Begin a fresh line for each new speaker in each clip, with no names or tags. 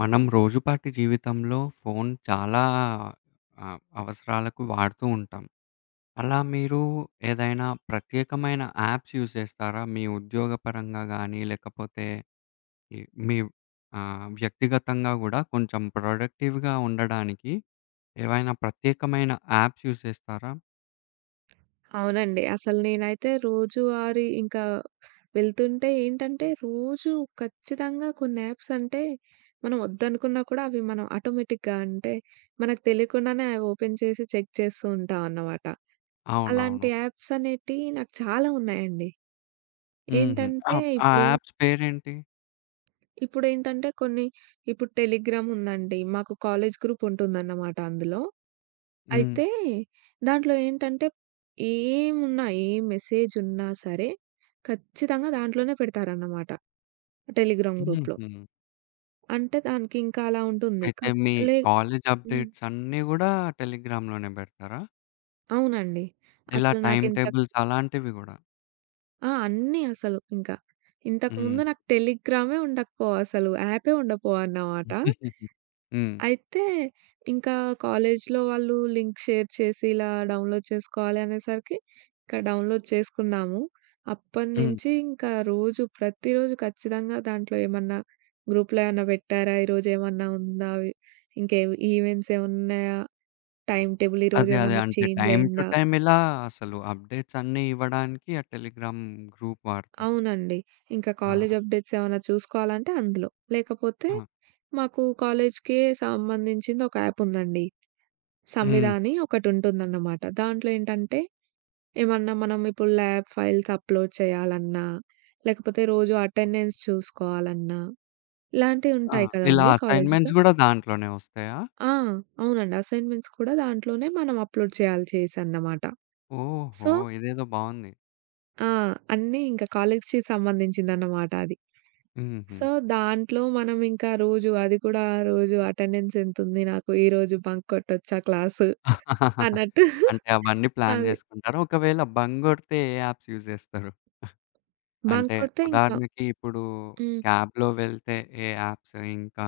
మనం రోజుపాటి జీవితంలో ఫోన్ చాలా అవసరాలకు వాడుతూ ఉంటాం. అలా మీరు ఏదైనా ప్రత్యేకమైన యాప్స్ యూజ్ చేస్తారా? మీ ఉద్యోగపరంగా గానీ, లేకపోతే ఈ మీ వ్యక్తిగతంగా గూడా కొంచెం ప్రొడక్టివ్‌గా ఉండడానికి ఏవైనా ప్రత్యేకమైన యాప్స్ యూజ్ చేస్తారా?
అవునండి. అసలు నేనైతే రోజువారీ ఇంకా వెళ్తుంటే ఏంటంటే, రోజు ఖచ్చితంగా కొన్ని యాప్స్ అంటే, మనం వద్దనుకున్నా కూడా అవి మనం ఆటోమేటిక్‌గా అంటే, మనకు తెలియకుండానే అవి ఓపెన్ చేసి చెక్ చేస్తూ ఉంటామన్నమాట.
అవునవును.
అలాంటి యాప్స్ అనేటియి నాకు చాలా ఉన్నాయండి.
హుహు. ఆ
ఏంటంటే
ఆ
ఇప్పుడు
యాప్స్ పేరేంటి?
ఇప్పుడేంటంటే కొన్ని ఇప్పుడు టెలిగ్రామ్ ఉందండి. మాకు కాలేజ్ గ్రూప్ ఉంటుందన్నమాట అందులో.
హ్మ్.
అయితే దాంట్లో ఏంటంటే ఏమున్నా, ఏ మెసేజ్ ఉన్నా సరే ఖచ్చితంగా దాంట్లోనే పెడతారన్నమాట. టెలిగ్రామ్ గ్రూప్‌లో.
హుహు.
అంటే దానికి ఇంకా అలా ఉంటుంది.
అయితే
కత్
మీ
లే
కాలేజ్
హ్మ్.
అప్‌డేట్స్ అన్నీ గూడా టెలిగ్రామ్‌లోనే బెడతారా?
అవునండి.
ఇలా
అసలు
టైమ్
నాకింత
టేబుల్స్ అలాంటివి గూడా.
ఆ! అన్నీ అసలు ఇంకా.
హ్మ్.
ఇంతకుముందు నాకు టెలిగ్రామే ఉండకపోవు అసలు యాపే ఉండకపోవన్నమాట.
హ్మ్.
అయితే ఇంకా కాలేజ్‌లో వాళ్ళు లింక్ షేర్ చేసి ఇలా డౌన్‌లోడ్ చేసుకోవాలి అనేసరికి ఇంకా డౌన్‌లోడ్ చేసుకున్నాము.
హ్మ్.
అప్పటినుంచి ఇంకా రోజు ప్రతిరోజు ఖచ్చితంగా దాంట్లో ఏమన్నా గ్రూప్‌లో ఏమన్నా పెట్టారా? ఈరోజు ఏమన్నా ఉందా? ఇంకే ఈవెంట్స్ ఏమున్నాయా? టైమ్ టేబుల్ ఈరోజు
అదే. అదే.
ఏమన్నా
అంటే
చేంజ్
టైమ్ టు
అయిందా?
టైమ్ ఇలా అసలు అప్‌డేట్స్ అన్నీ ఇవ్వడానికి ఆ టెలిగ్రామ్ గ్రూప్ వాడతారు.
అవునండి. ఇంకా
ఆ!
కాలేజ్ అప్డేట్స్ ఏమన్నా చూసుకోవాలంటే అందులో. లేకపోతే
ఆ!
మాకు కాలేజ్‌కే సంబంధించింది ఒక యాప్ ఉందండి. సంవిధ
హ్మ్.
అని ఒకటుంటుందన్నమాట. దాంట్లో ఏంటంటే, ఏమన్నా మనం ఇప్పుడు ల్యాబ్ ఫైల్స్ అప్‌లోడ్ చేయాలన్నా, లేకపోతే రోజు అటెండెన్స్ చూసుకోవాలన్నా,
ఆ!
ఇలాంటివుంటాయి
ఇలా
కదండీ కాలేజీలో.
అసైన్‌మెంట్స్ గూడా దాంట్లోనే వస్తాయా?
ఆ! అవునండి. అసైన్‌మెంట్స్ కూడా దాంట్లోనే మనం అప్‌లోడ్ చేయాలి చేసన్నమాట.
ఓహో!
సో,
ఇదేదో బావుంది.
ఆ! అన్నీ ఇంకా కాలేజీకి సంబంధించిందన్నమాట అది.
హుహు.
సో, దాంట్లో మనం ఇంకా రోజు అది కూడా రోజు అటెండెన్స్ ఎంతుంది నాకు, ఈరోజు బంక్ కొట్టొచ్చా క్లాసు అన్నట్టు
అంటే అవన్నీ ప్లాన్
అది.
జేసుకుంటారు. ఒకవేళ బంగొడితే ఏ యాప్స్ యూజ్ జేస్తారు?
బంక్
అంటే
కొడితే ఇంకా
ఉదాహరణకి ఇప్పుడు
హ్మ్.
క్యాబ్‌లో వెళ్తే ఏ యాప్స్, ఇంకా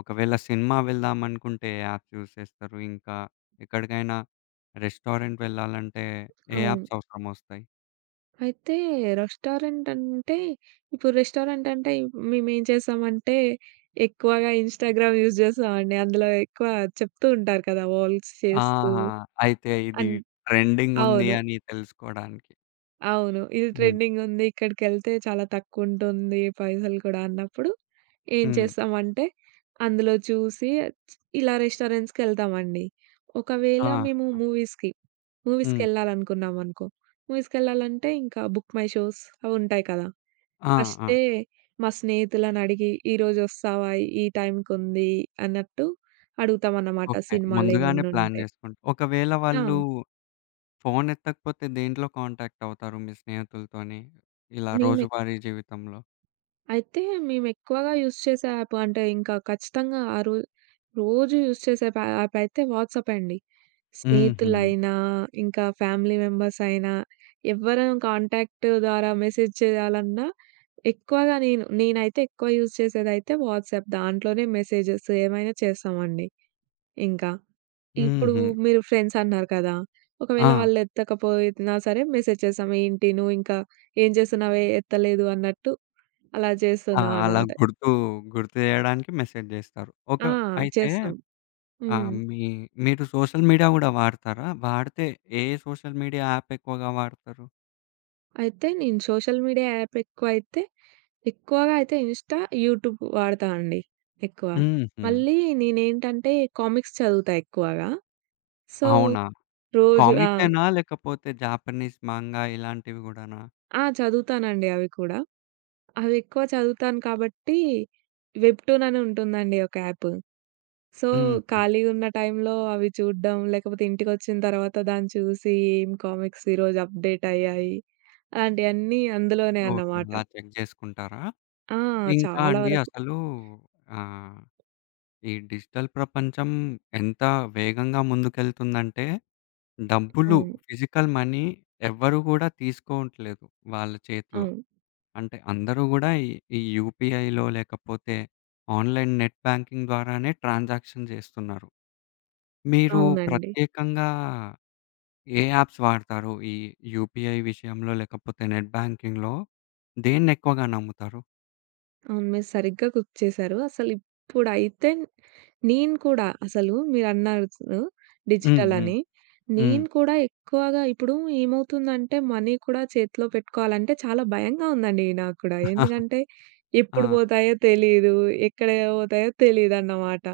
ఒకవేళ సినిమా వెళ్దామనుకుంటే ఏ యాప్స్ యూజ్ చేస్తారు? ఇంకా ఎక్కడికైనా రెస్టారెంట్ వెళ్ళాలంటే ఏ
అవును.
యాప్స్ అవసరమొస్తాయి?
అయితే రెస్టారెంట్ అంటే, ఇప్పుడు రెస్టారెంట్ అంటే మేమేం చేసామంటే, ఎక్కువగా ఇన్‌స్టాగ్రామ్ యూజ్ చేస్తామండి. అందులో ఎక్కువ చెప్తూ ఉంటారు కదా! వోల్స్ చేస్తూ
ఆహా! అయితే ఇది
అన్
ట్రెండింగ్ ఉంది
అవును.
అని తెలుసుకోడానికి.
అవును. ఇది
హ్మ్.
ట్రెండింగ్ ఉంది. ఇక్కడికెళ్తే చాలా తక్కువ ఉంటుంది పైసలు కూడా అన్నప్పుడు ఏం
హ్మ్.
చేస్తామంటే, అందులో చూసి ఇలా రెస్టారెంట్స్‌కెళ్తామండి.
ఆ!
ఒకవేళ మేము మూవీస్‌కి,
హ్మ్.
మూవీస్‌కెళ్ళాలనుకున్నామనుకో, మూవీస్‌కెళ్ళాలంటే ఇంకా బుక్ మై షోస్ అవి ఉంటాయి కదా!
ఆ! ఆ!
ఫస్టే మా స్నేహితులనడిగి, "ఈరోజు వస్తావా? ఈ టైంకుంది" అన్నట్టు అడుగుతామన్నమాట
ఓకే. ముందుగానే ప్లాన్
సినిమాలేమన్నుంటే.
చేసుకుంటా. ఒకవేళ
ఆ!
వాళ్ళు ఫోన్ ఎత్తకపోతే దేంట్లో కాంటాక్ట్ అవుతారు మీ స్నేహితులతోని? ఇలా
మేమె
రోజువారీ జీవితంలో?
అయితే మేమెక్కువగా యూజ్ చేసే యాప్ అంటే ఇంకా ఖచ్చితంగా ఆ రో రోజు యూజ్ చేసే యాప్ అయితే వాట్సాపే అండి.
హుహు.
స్నేహితులైనా, ఇంకా ఫ్యామిలీ మెంబర్స్ అయినా, ఎవ్వరం కాంటాక్ట్ ద్వారా మెసేజ్ చేయాలన్నా ఎక్కువగా నేనైతే ఎక్కువ యూజ్ చేసేదైతే వాట్సాప్. దాంట్లోనే మెసేజెస్ ఏమైనా చేస్తామండి ఇంకా. ఇప్పుడు
హుహు.
మీరు ఫ్రెండ్స్ అన్నారు కదా!
ఆ!
ఒకవేళ వాళ్ళు ఎత్తకపోయినా సరే మెసేజ్ చేసాం. ఏంటి నువ్వు ఇంకా ఏం చేస్తున్నావే ఎత్తలేదు అన్నట్టు అలా
ఆ!
చేస్తున్నావు
అలా
అన్నమాట.
గుర్తు గుర్తు చేయడానికి మెసేజ్ జేస్తారు. ఒక
ఆ!
అయితే
చేస్తాం.
ఆహ్,
హ్మ్.
మీ మీరు సోషల్ మీడియా గూడా వాడతారా? వాడితే ఏ సోషల్ మీడియా యాప్ ఎక్కువగా వాడతారు?
అయితే నేను సోషల్ మీడియా యాప్ ఎక్కువైతే ఎక్కువగా అయితే ఇన్‌స్టా, యూట్యూబ్ వాడతా అండి ఎక్కువ.
హుహు.
మళ్ళీ నేనేంటంటే కామిక్స్ చదువుతా ఎక్కువగా. సో,
అవునా?
రోజు ఆ!
కామిక్సేనా లేకపోతే జాపనీస్ మాంగా ఇలాంటివి గూడానా?
ఆ! చదువుతానండి అవి కూడా. అవెక్కువ చదువుతాను కాబట్టి, వెబ్‌టూన్ అని ఉంటుందండి ఒక యాప్. సో,
హుహు.
ఖాళీగా ఉన్న టైంలో అవి చూడడం, లేకపోతే ఇంటికొచ్చిన తర్వాత దాన్ని చూసి ఏం కామిక్స్ ఈరోజు అప్‌డేట్ అయ్యాయి, అలాంటియన్నీ అందులోనే
ఓకే.
అన్నమాట.
అలా చెక్ జేసుకుంటారా?
ఆ!
ఇంకా
చాలా
అండి
వరకు.
అసలు ఆహ్ ఈ డిజిటల్ ప్రపంచం ఎంత వేగంగా ముందుకెళ్తుందంటే, డబ్బులు
అవును.
ఫిజికల్ మనీ ఎవ్వరు గూడా తీసుకోవట్లేదు వాళ్ళ చేతిలో.
అవును.
అంటే అందరూ గూడా ఈ ఈ యూపీఐలో లేకపోతే ఆన్‌లైన్ నెట్ బ్యాంకింగ్ ద్వారానే ట్రాన్సాక్షన్ చేస్తున్నారు. మీరు
అవునండి.
ప్రత్యేకంగా ఏ యాప్స్ వాడతారు? ఈ యూపీఐ విషయంలో లేకపోతే నెట్ బ్యాంకింగ్‌లో దేన్నెక్కువగా నమ్ముతారు?
అవును. మీరు సరిగ్గా కుక్ చేశారు. అసలిప్పుడైతే నేను కూడా అసలు మీరన్నారు
హ్మ్.
డిజిటల్
హ్మ్.
అని.
హ్మ్.
నేను కూడా ఎక్కువగా ఇప్పుడు ఏమవుతుందంటే మనీ కూడా చేతిలో పెట్టుకోవాలంటే చాలా భయంగా ఉందండి నాకు కూడా. ఎందుకంటే
ఆ!
ఎప్పుడు పోతాయో తెలీదు, ఎక్కడ పోతాయో తెలీదన్నమాట.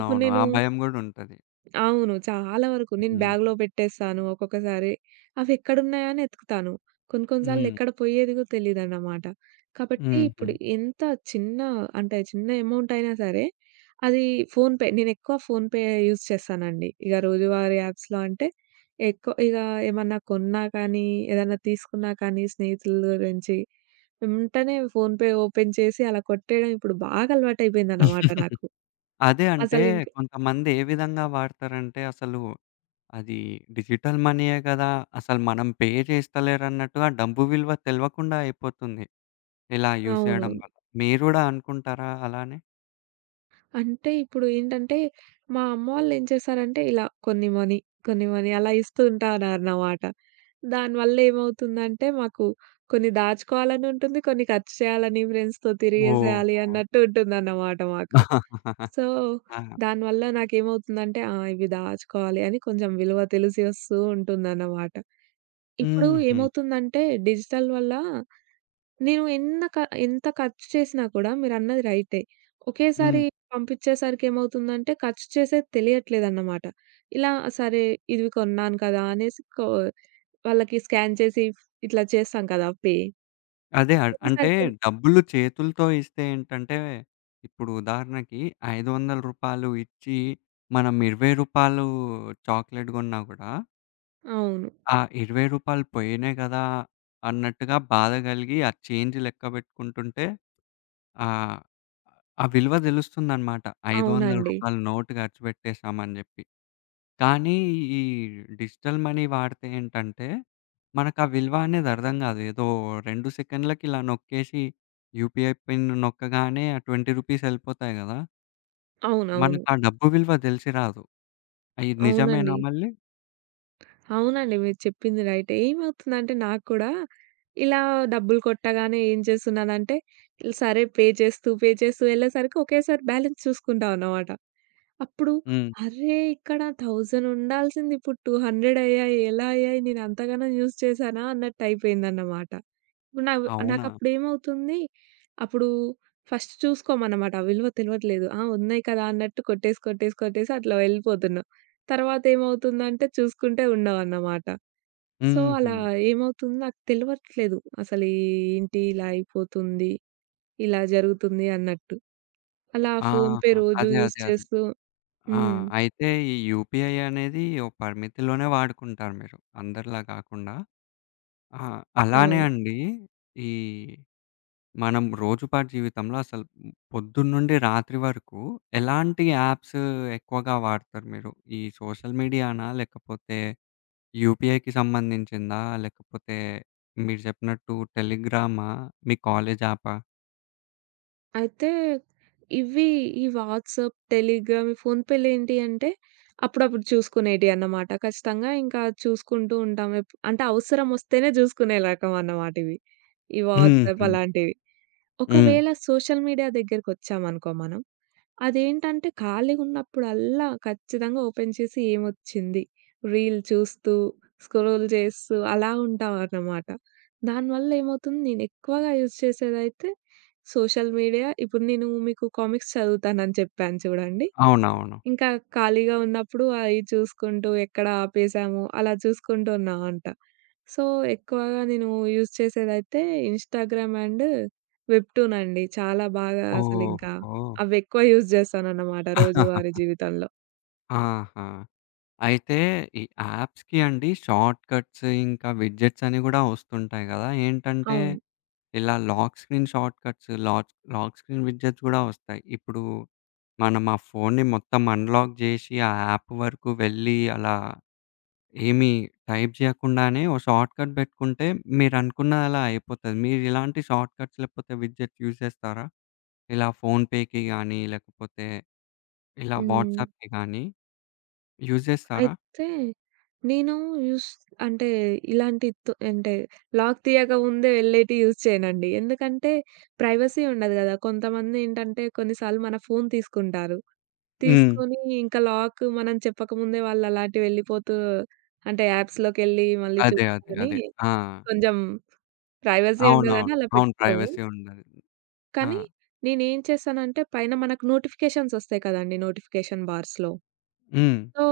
ఇప్పుడు నేను
ఆ భయం గూడా ఉంటది.
అవును. చాలా వరకు నేను
హ్మ్.
బ్యాగ్‌లో పెట్టేస్తాను ఒక్కొక్కసారి. అవెక్కడున్నాయా అని ఎతుకుతాను. కొన్ని కొన్ని సార్లు
హ్మ్.
ఎక్కడ పోయేదిగో తెలీదన్నమాట. కాబట్టి
హుహు.
ఇప్పుడు ఎంత చిన్న అంటే చిన్న అమౌంట్ అయినా సరే అది ఫోన్‌పే నేనెక్కువ ఫోన్‌పే యూజ్ చేస్తానండి. ఇగ రోజువారీ యాప్స్‌లో అంటే ఎక్కువ ఇగ ఏమన్నా కొన్నా కానీ, ఏదన్నా తీసుకున్నా కానీ స్నేహితుల గురించి వెంటనే ఫోన్‌పే ఓపెన్ చేసి అలా కొట్టేయడం ఇప్పుడు బాగా అలవాటయిపోయిందన్నమాట నాకు.
అదే అంటే
అసలింక
కొంతమంది ఏ విధంగా వాడతారంటే అసలు అది డిజిటల్ మనీయే గదా! అసలు మనం పే చేస్తలేరన్నట్టుగా డబ్బు విలువ తెలవకుండా అయిపోతుంది. ఇలా యూజ్
అవును.
చేయడం వల్ల. మీరు గూడా అనుకుంటారా అలానే?
అంటే ఇప్పుడు ఏంటంటే, మా అమ్మ వాళ్ళేం చేశారంటే, ఇలా కొన్ని మనీ, కొన్ని మనీ అలా ఇస్తూ ఉంటారన్నమాట. దానివల్ల ఏమవుతుందంటే, మాకు కొన్ని దాచుకోవాలని ఉంటుంది, కొన్ని ఖర్చు చేయాలని, ఫ్రెండ్స్‌తో తిరిగేసేయాలి
ఓహో!
అన్నట్టు ఉంటుందన్నమాట మాకు. సో,
ఆ!
దానివల్ల నాకేమవుతుందంటే, ఆ! ఇవి దాచుకోవాలి అని కొంచెం విలువ తెలిసి వస్తూ ఉంటుందన్నమాట. ఇప్పుడు
హుహు.
ఏమవుతుందంటే డిజిటల్ వల్ల నేను ఎన్న క ఎంత ఖర్చు చేసినా కూడా మీరన్నది రైటే. ఒకేసారి
హ్మ్.
పంపించేసరికి ఏమవుతుందంటే ఖర్చు చేసేది తెలియట్లేదన్నమాట. ఇలా సరే ఇవి కొన్నాను కదా! అనేసి వాళ్ళకి స్కాన్ చేసి ఇట్లా చేస్తాం కదా! పే.
అదే అ అంటే
చేసేసరికి
డబ్బులు చేతులతో ఇస్తే ఏంటంటే ఇప్పుడు ఉదాహరణకి రూ. 500 ఇచ్చి మనం రూ. 20 చాక్లేట్ గొన్నా గూడా
అవును.
ఆ! రూ. 20 పోయినాయి గదా! అన్నట్టుగా బాధ కలిగి, ఆ చేంజ్ లెక్కబెట్టుకుంటుంటే ఆహ్, ఆ ఆ విలువ తెలుస్తుందనమాట. రూ. 500
అవునండి.
నోట్ ఖర్చు పెట్టేసామని జెప్పి. కానీ ఈ డిజిటల్ మనీ వాడితే ఏంటంటే, మనకు ఆ విలువ అనేది అర్థం గాదు. ఏదో 2 సెకండ్లకి ఇలా నొక్కేసి యూపీఐ పిన్ నొక్కగానే ఆ రూ. 20 ఎళ్ళిపోతాయి గదా!
అవునవును.
మనకు ఆ డబ్బు విలువ తెలిసి రాదు. ఇది నిజమేనా
అవునండి.
మళ్ళీ?
అవునండి. మీరు చెప్పింది రైటే. ఏమవుతుందంటే నాకు కూడా ఇలా డబ్బులు కొట్టగానే ఏం చేస్తున్నానంటే, సరే పే చేస్తూ ఎళ్ళేసరికి ఒకేసారి బ్యాలెన్స్ చూసుకుంటా అన్నమాట. అప్పుడు
హ్మ్.
అరే! ఇక్కడ 1000 ఉండాల్సింది ఇప్పుడు 200 అయ్యాయి. ఎలా అయ్యాయి? నేను అంతగనం యూజ్ చేశానా? అన్నట్టు అయిపోయిందన్నమాట. నావ్
అవునా?
నాకప్పుడు ఏమవుతుంది? అప్పుడు ఫస్ట్ చూసుకోమన్నమాట. ఆ విలువ తెలవట్లేదు. ఆ! ఉన్నాయి కదా! అన్నట్టు కొట్టేసి అట్లా వెళ్ళిపోతున్నాం. తర్వాత ఏమవుతుందంటే చూసుకుంటే ఉండవన్నమాట. సో,
హుహు.
అలా ఏమవుతుందో నాకు తెలవట్లేదు. అసలు ఏంటి ఇలా అయిపోతుంది, ఇలా జరుగుతుంది అన్నట్టు. అలా ఫోన్‌పే
ఆహా!
రోజు
అదే.
యూజ్
అదే. అదే.
చేస్తూ
ఆ!
హ్మ్.
అయితే ఈ యూపీఐ అనేది ఓ పరిమితిలోనే వాడుకుంటారు మీరు. అందరిలా కాకుండా. ఆ! అలానే
అవును.
అండి. ఈ మనం రోజుపాటు జీవితంలో అసలు పొద్దున్నుండి రాత్రి వరకు ఎలాంటి యాప్స్ ఎక్కువగా వాడతారు మీరు? ఈ సోషల్ మీడియానా? లేకపోతే యూపీఐకి సంబంధించిందా? లేకపోతే మీరు చెప్పినట్టు టెలిగ్రామా? మీ కాలేజ్ యాపా?
అయితే ఇవి ఈ వాట్సాప్, టెలిగ్రామ్, ఫోన్‌పేలేంటి అంటే అప్పుడప్పుడు చూసుకునేటియన్నమాట. ఖచ్చితంగా ఇంకా చూసుకుంటూ ఉంటాం. అంటే అవసరం వస్తేనే చూసుకునే రకం అన్నమాట ఇవి. ఈ వాట్సాప్
హుహు.
అలాంటివి.
హ్మ్.
ఒకవేళ సోషల్ మీడియా దగ్గరకొచ్చామనుకో మనం అదేంటంటే ఖాళీగున్నప్పుడల్లా ఖచ్చితంగా ఓపెన్ చేసి ఏమొచ్చింది, రీల్ చూస్తూ, స్క్రోల్ చేస్తూ అలా ఉంటామన్నమాట. దానివల్ల ఏమవుతుంది నేనెక్కువగా యూజ్ చేసేదైతే సోషల్ మీడియా. ఇప్పుడు నేను మీకు కామిక్స్ చదువుతానని చెప్పాను చూడండి.
అవునవును.
ఇంకా ఖాళీగా ఉన్నప్పుడు అయి చూసుకుంటూ ఎక్కడ ఆపేసాము అలా చూసుకుంటూ ఉన్నామంట. సో, ఎక్కువగా నేను యూజ్ చేసేదైతే ఇన్‌స్టాగ్రామ్ అండ్ వెబ్‌టూన్ అండి. చాలా బాగా అసలింకా
ఓహో!
అవెక్కువ యూజ్ చేస్తానన్నమాట రోజువారీ జీవితంలో.
ఆహా! అయితే ఈ యాప్స్‌కి అండి షార్ట్‌కట్స్ ఇంకా విడ్జెట్స్ అని గూడా వస్తుంటాయి గదా! ఏంటంటే
అవును.
ఇలా lock screen shortcuts, lock lock screen widgets గూడా వస్తాయి. ఇప్పుడు మనం ఆ ఫోన్‌ని మొత్తం అన్‌లాక్ జేసి ఆ యాప్ వరకు వెళ్ళి అలా ఏమి టైప్ జేయకుండానే ఓ షార్ట్‌కట్ బెట్టుకుంటే మీరనుకున్నది అలా అయిపోతది. మీరు ఇలాంటి షార్ట్‌కట్స్ లేకపోతే విడ్జెట్స్ యూజ్ జేస్తారా? ఇలా ఫోన్‌పేకి గానీ లేకపోతే ఇలా
హ్మ్.
వాట్సాప్‌కి గానీ యూజ్ జేస్తారా?
అయితే నేను యూస్ అంటే ఇలాంటి అంటే లాక్ తీయక ముందే వెళ్ళేటివి యూజ్ చేయనండి. ఎందుకంటే ప్రైవసీ ఉండదు కదా! కొంతమందేంటంటే కొన్నిసార్లు మన ఫోను తీసుకుంటారు.
హ్మ్.
తీసుకొని ఇంకా లాక్ మనం చెప్పకముందే వాళ్ళలాంటివి వెళ్ళిపోతూ అంటే యాప్స్‌లోకెళ్ళి మళ్ళీ
అదే. అదే.
చూసుకొని
అదే. ఆ!
కొంచెం ప్రైవసీ ఉండదని
అవునవును.
అలా
అవును.
పెట్టుకోము.
ప్రైవసీ ఉండదు. ఆ!
కానీ నేనేం చేశానంటే పైన మనకు నోటిఫికేషన్స్ ఒస్తాయి కదండీ నోటిఫికేషన్ బార్స్‌లో.
హ్మ్.
సో,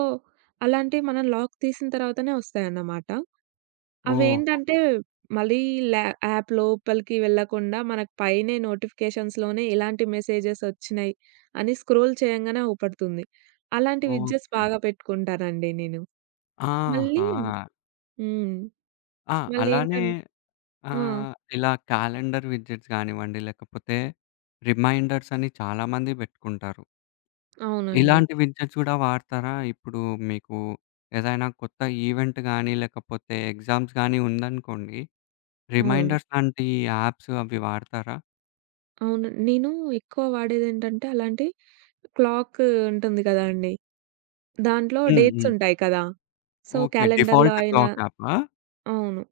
అలాంటివి మనం లాక్ తీసిన తర్వాతనే ఒస్తాయన్నమాట.
ఓహో!
అవేంటంటే మళ్ళీ ల్యా యాప్ లోపలికి వెళ్ళకుండా మనకు పైనే నోటిఫికేషన్స్‌లోనే ఇలాంటి మెసేజెస్ ఒచ్చినాయి అని స్క్రోల్ చేయంగానే అవుపడుతుంది. అలాంటి విడ్జెట్స్
ఓకే.
బాగా పెట్టుకుంటానండి నేను. మళ్ళీ
ఆహా!
హ్మ్.
ఆ! అలానే
మళ్ళేంటం ఆ!
ఇలా క్యాలెండర్ విడ్జెట్స్ గానివ్వండి, లేకపోతే రిమైండర్స్ అని చాలామంది బెట్టుకుంటారు.
అవునండి.
ఇలాంటి విడ్జెట్స్ గూడా వాడతారా? ఇప్పుడు మీకు ఏదైనా కొత్త ఈవెంట్ గాని, లేకపోతే ఎగ్జామ్స్ గాని ఉందనుకోండి,
అవును.
రిమైండర్స్ లాంటి యాప్స్ అవి వాడతారా?
అవును. నేను ఎక్కువ వాడేదేంటంటే అలాంటి క్లాక్ ఉంటుంది కదా అండి. దాంట్లో
హ్మ్.
డేట్స్
హ్మ్.
ఉంటాయి కదా! So,
okay.
క్యాలెండర్‌లో
డిఫాల్ట్
అయినా
క్లాక్ యాపా?
అవును.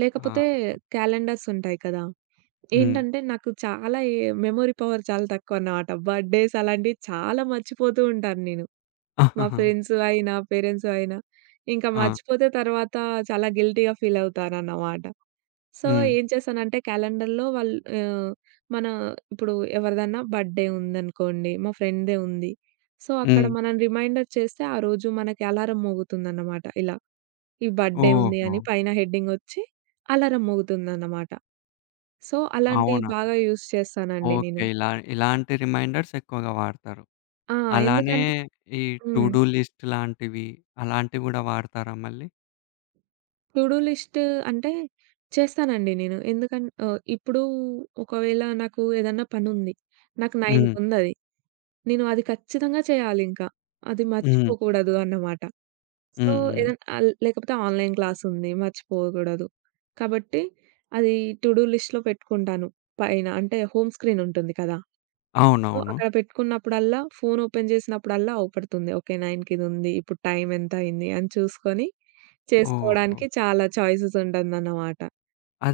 లేకపోతే
ఆ!
క్యాలెండర్స్ ఉంటాయి కదా!
హ్మ్.
ఏంటంటే నాకు చాలా మెమరీ పవర్ చాలా తక్కువన్నమాట. బర్త్‌డేస్ అలాంటివి చాలా మర్చిపోతూ ఉంటాను నేను. మా
ఆహాహా!
ఫ్రెండ్స్ అయినా, పేరెంట్స్ అయినా. ఇంకా
ఆ!
మర్చిపోతే తర్వాత చాలా గిల్టీ‌గా ఫీల్ అవుతానన్నమాట. సో,
హ్మ్.
ఏం చేశానంటే క్యాలెండర్‌లో వాళ్ళు ఆహ్, మన ఇప్పుడు ఎవరిదన్నా బర్త్‌డే ఉందనుకోండి. మా ఫ్రెండ్‌దే ఉంది. సో, అక్కడ
హ్మ్.
మనం రిమైండర్ చేస్తే ఆ రోజు మనకి అలారం మోగుతుందన్నమాట ఇలా. ఈ బర్త్‌డే ఉంది
ఓహో!
అని పైన హెడ్డింగొచ్చి అలారం మోగుతుందన్నమాట. సో, అలాంటివి
అవునా?
బాగా యూజ్ చేస్తానండి
ఓకే.
నేను.
ఇలా ఇలాంటి రిమైండర్స్ ఎక్కువగా వాడతారు.
ఆ!
అలానే
ఎందుకంటే
ఈ టు
హ్మ్.
డూ లిస్ట్ లాంటివి, అలాంటివి గూడా వాడతారా మళ్ళీ?
టు డూ లిస్ట్ అంటే చేస్తానండి నేను. ఇప్పుడు ఒకవేళ నాకు ఏదన్నా పనుంది. నాకు
హ్మ్.
9:00కుందది. నేను అది ఖచ్చితంగా చేయాలింక. అది
హ్మ్.
మర్చిపోకూడదు అన్నమాట. సో,
హ్మ్. హ్మ్.
లేకపోతే ఆన్‌లైన్ క్లాసుంది మర్చిపోకూడదు. కాబట్టి అది టు డూ లిస్ట్‌లో పెట్టుకుంటాను. పైన అంటే హోమ్ స్క్రీన్ ఉంటుంది కదా! సో,
అవునవును.
అక్కడ పెట్టుకున్నప్పుడల్లా ఫోన్ ఓపెన్ చేసినప్పుడల్లా అవుపడుతుంది. ఓకే. 9కి ఇదుంది. ఇప్పుడు టైం ఎంత అయింది అని చూసుకొని
ఓహో!
చేసుకోవడానికి చాలా చాయిసెస్ ఉంటుందన్నమాట.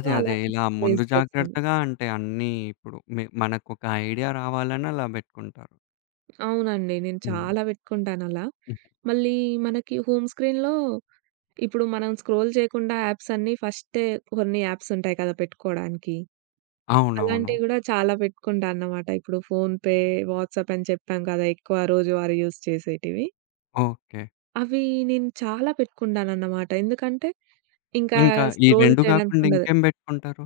సో,
అదే.
అలాంటి
ఇలా ముందు
యూజ్ చేశాను.
జాగ్రత్తగా అంటే అన్నీ ఇప్పుడు మనకొక ఐడియా రావాలని అలా బెట్టుకుంటారు.
అవునండి. నేను
హ్మ్.
చాలా పెట్టుకుంటానలా.
హ్మ్.
మళ్ళీ మనకి హోమ్ స్క్రీన్‌లో ఇప్పుడు మనం స్క్రోల్ చేయకుండా యాప్స్ అన్నీ ఫస్టే కొన్ని యాప్స్ ఉంటాయి కదా పెట్టుకోవడానికి.
అవునవును.
అలాంటివి గూడా చాలా పెట్టుకుంటా అన్నమాట. ఇప్పుడు ఫోన్‌పే, వాట్సాప్ అని చెప్పాం కదా! ఎక్కువ రోజువారీ యూజ్ చేసేటివి.
ఓకే.
అవి నేను చాలా పెట్టుకుంటానన్నమాట. ఎందుకంటే ఇంకా
ఇంకా ఈ
స్క్రోల్
2
చేయడానికి
గాకుండా
ఉండదు.
ఇంకేం బెట్టుకుంటారు?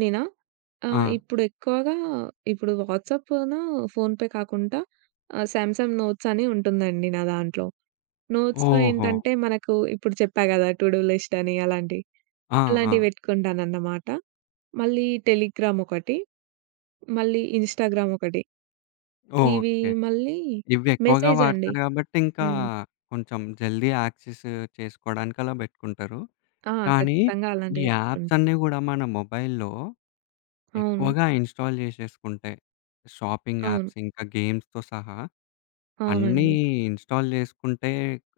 నేనా? ఆ!
ఆ!
ఇప్పుడు ఎక్కువగా ఇప్పుడు వాట్సాప్‌ను ఫోన్‌పే కాకుండా ఆహ్, సామ్‌సంగ్ నోట్స్ అని ఉంటుందండి నా దాంట్లో. నోట్స్‌లో
ఓహో!
ఏంటంటే మనకు ఇప్పుడు చెప్పా గదా! టు డూ లిస్ట్ అని అలాంటివి.
ఆ! ఆ!
అలాంటివి పెట్టుకుంటానన్నమాట. మళ్ళీ టెలిగ్రామ్ ఒకటి, మళ్ళీ ఇన్‌స్టాగ్రామ్ ఒకటి. ఇవి
ఓకే.
మళ్ళీ
ఇవి ఎక్కువగా
మెసేజ్ అండి.
వాడతారు గాబట్టి, ఇంకా
హ్మ్.
కొంచెం జల్దీ యాక్సెస్ చేసుకోవడానికి అలా బెట్టుకుంటారు.
ఆ!
కానీ,
ఖచ్చితంగా
ఈ
అలాంటివి
యాప్స్
పెట్టుకుంటా.
అన్నీ గూడా మన మొబైల్‌లో
అవును.
ఎక్కువగా ఇన్‌స్టాల్ జేసేసుకుంటే, షాపింగ్
అవును.
యాప్స్ ఇంకా గేమ్స్‌తో సహా అన్నీ
అవునండి.
ఇన్‌స్టాల్ జేసుకుంటే,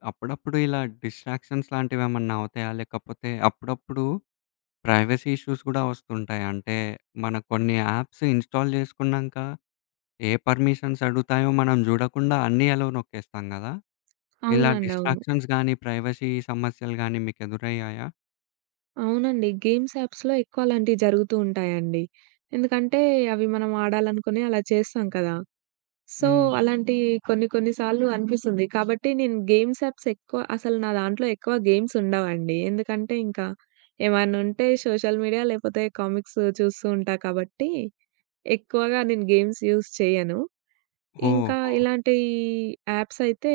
అప్పుడప్పుడు ఇలా డిస్ట్రాక్షన్స్ లాంటివేమన్నా అవుతాయా? లేకపోతే అప్పుడప్పుడు ప్రైవసీ ఇష్యూస్ గూడా వస్తుంటాయి. అంటే, మన కొన్ని యాప్స్ ఇన్‌స్టాల్ జేసుకున్నాంక ఏ పర్మిషన్స్ అడుగుతాయో మనం జూడకుండా అన్నీ అలో నొక్కేస్తాం గదా! ఇలా
అవునండి. అవును.
డిస్ట్రాక్షన్స్ గానీ, ప్రైవసీ సమస్యలు గానీ మీకెదురయ్యాయా?
అవునండి. గేమ్స్ యాప్స్‌లో ఎక్కువ అలాంటివి జరుగుతూ ఉంటాయండి. ఎందుకంటే అవి మనం ఆడాలనుకుని అలా చేస్తాం కదా! సో,
హ్మ్.
అవును. అలాంటి కొన్ని కొన్ని సార్లు అనిపిస్తుంది. కాబట్టి నేను గేమ్స్ యాప్స్ ఎక్కువ అసలు నా దాంట్లో ఎక్కువ గేమ్స్ ఉండవండి. ఎందుకంటే ఇంకా ఏమైనా ఉంటే సోషల్ మీడియా లేకపోతే కామిక్స్ చూస్తూ ఉంటా కాబట్టి ఎక్కువగా నేను గేమ్స్ యూజ్ చేయను. ఇంకా
ఓహో!
ఇలాంటి యాప్స్ అయితే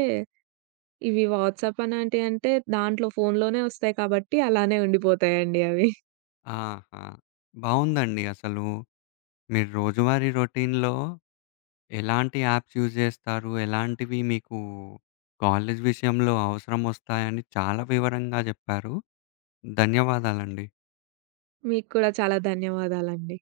ఇవి వాట్సాప్ అలాంటివి అంటే దాంట్లో ఫోన్‌లోనే వస్తాయి కాబట్టి అలానే ఉండిపోతాయండి అవి.
ఆహా! బావుందండి. అసలు మీరు రోజువారీ రొటీన్‌లో ఎలాంటి యాప్స్ యూజ్ జేస్తారు? ఎలాంటివి మీకు కాలేజ్ విషయంలో అవసరమొస్తాయని చాలా వివరంగా జెప్పారు. ధన్యవాదాలండి.
మీకు కూడా చాలా ధన్యవాదాలండి.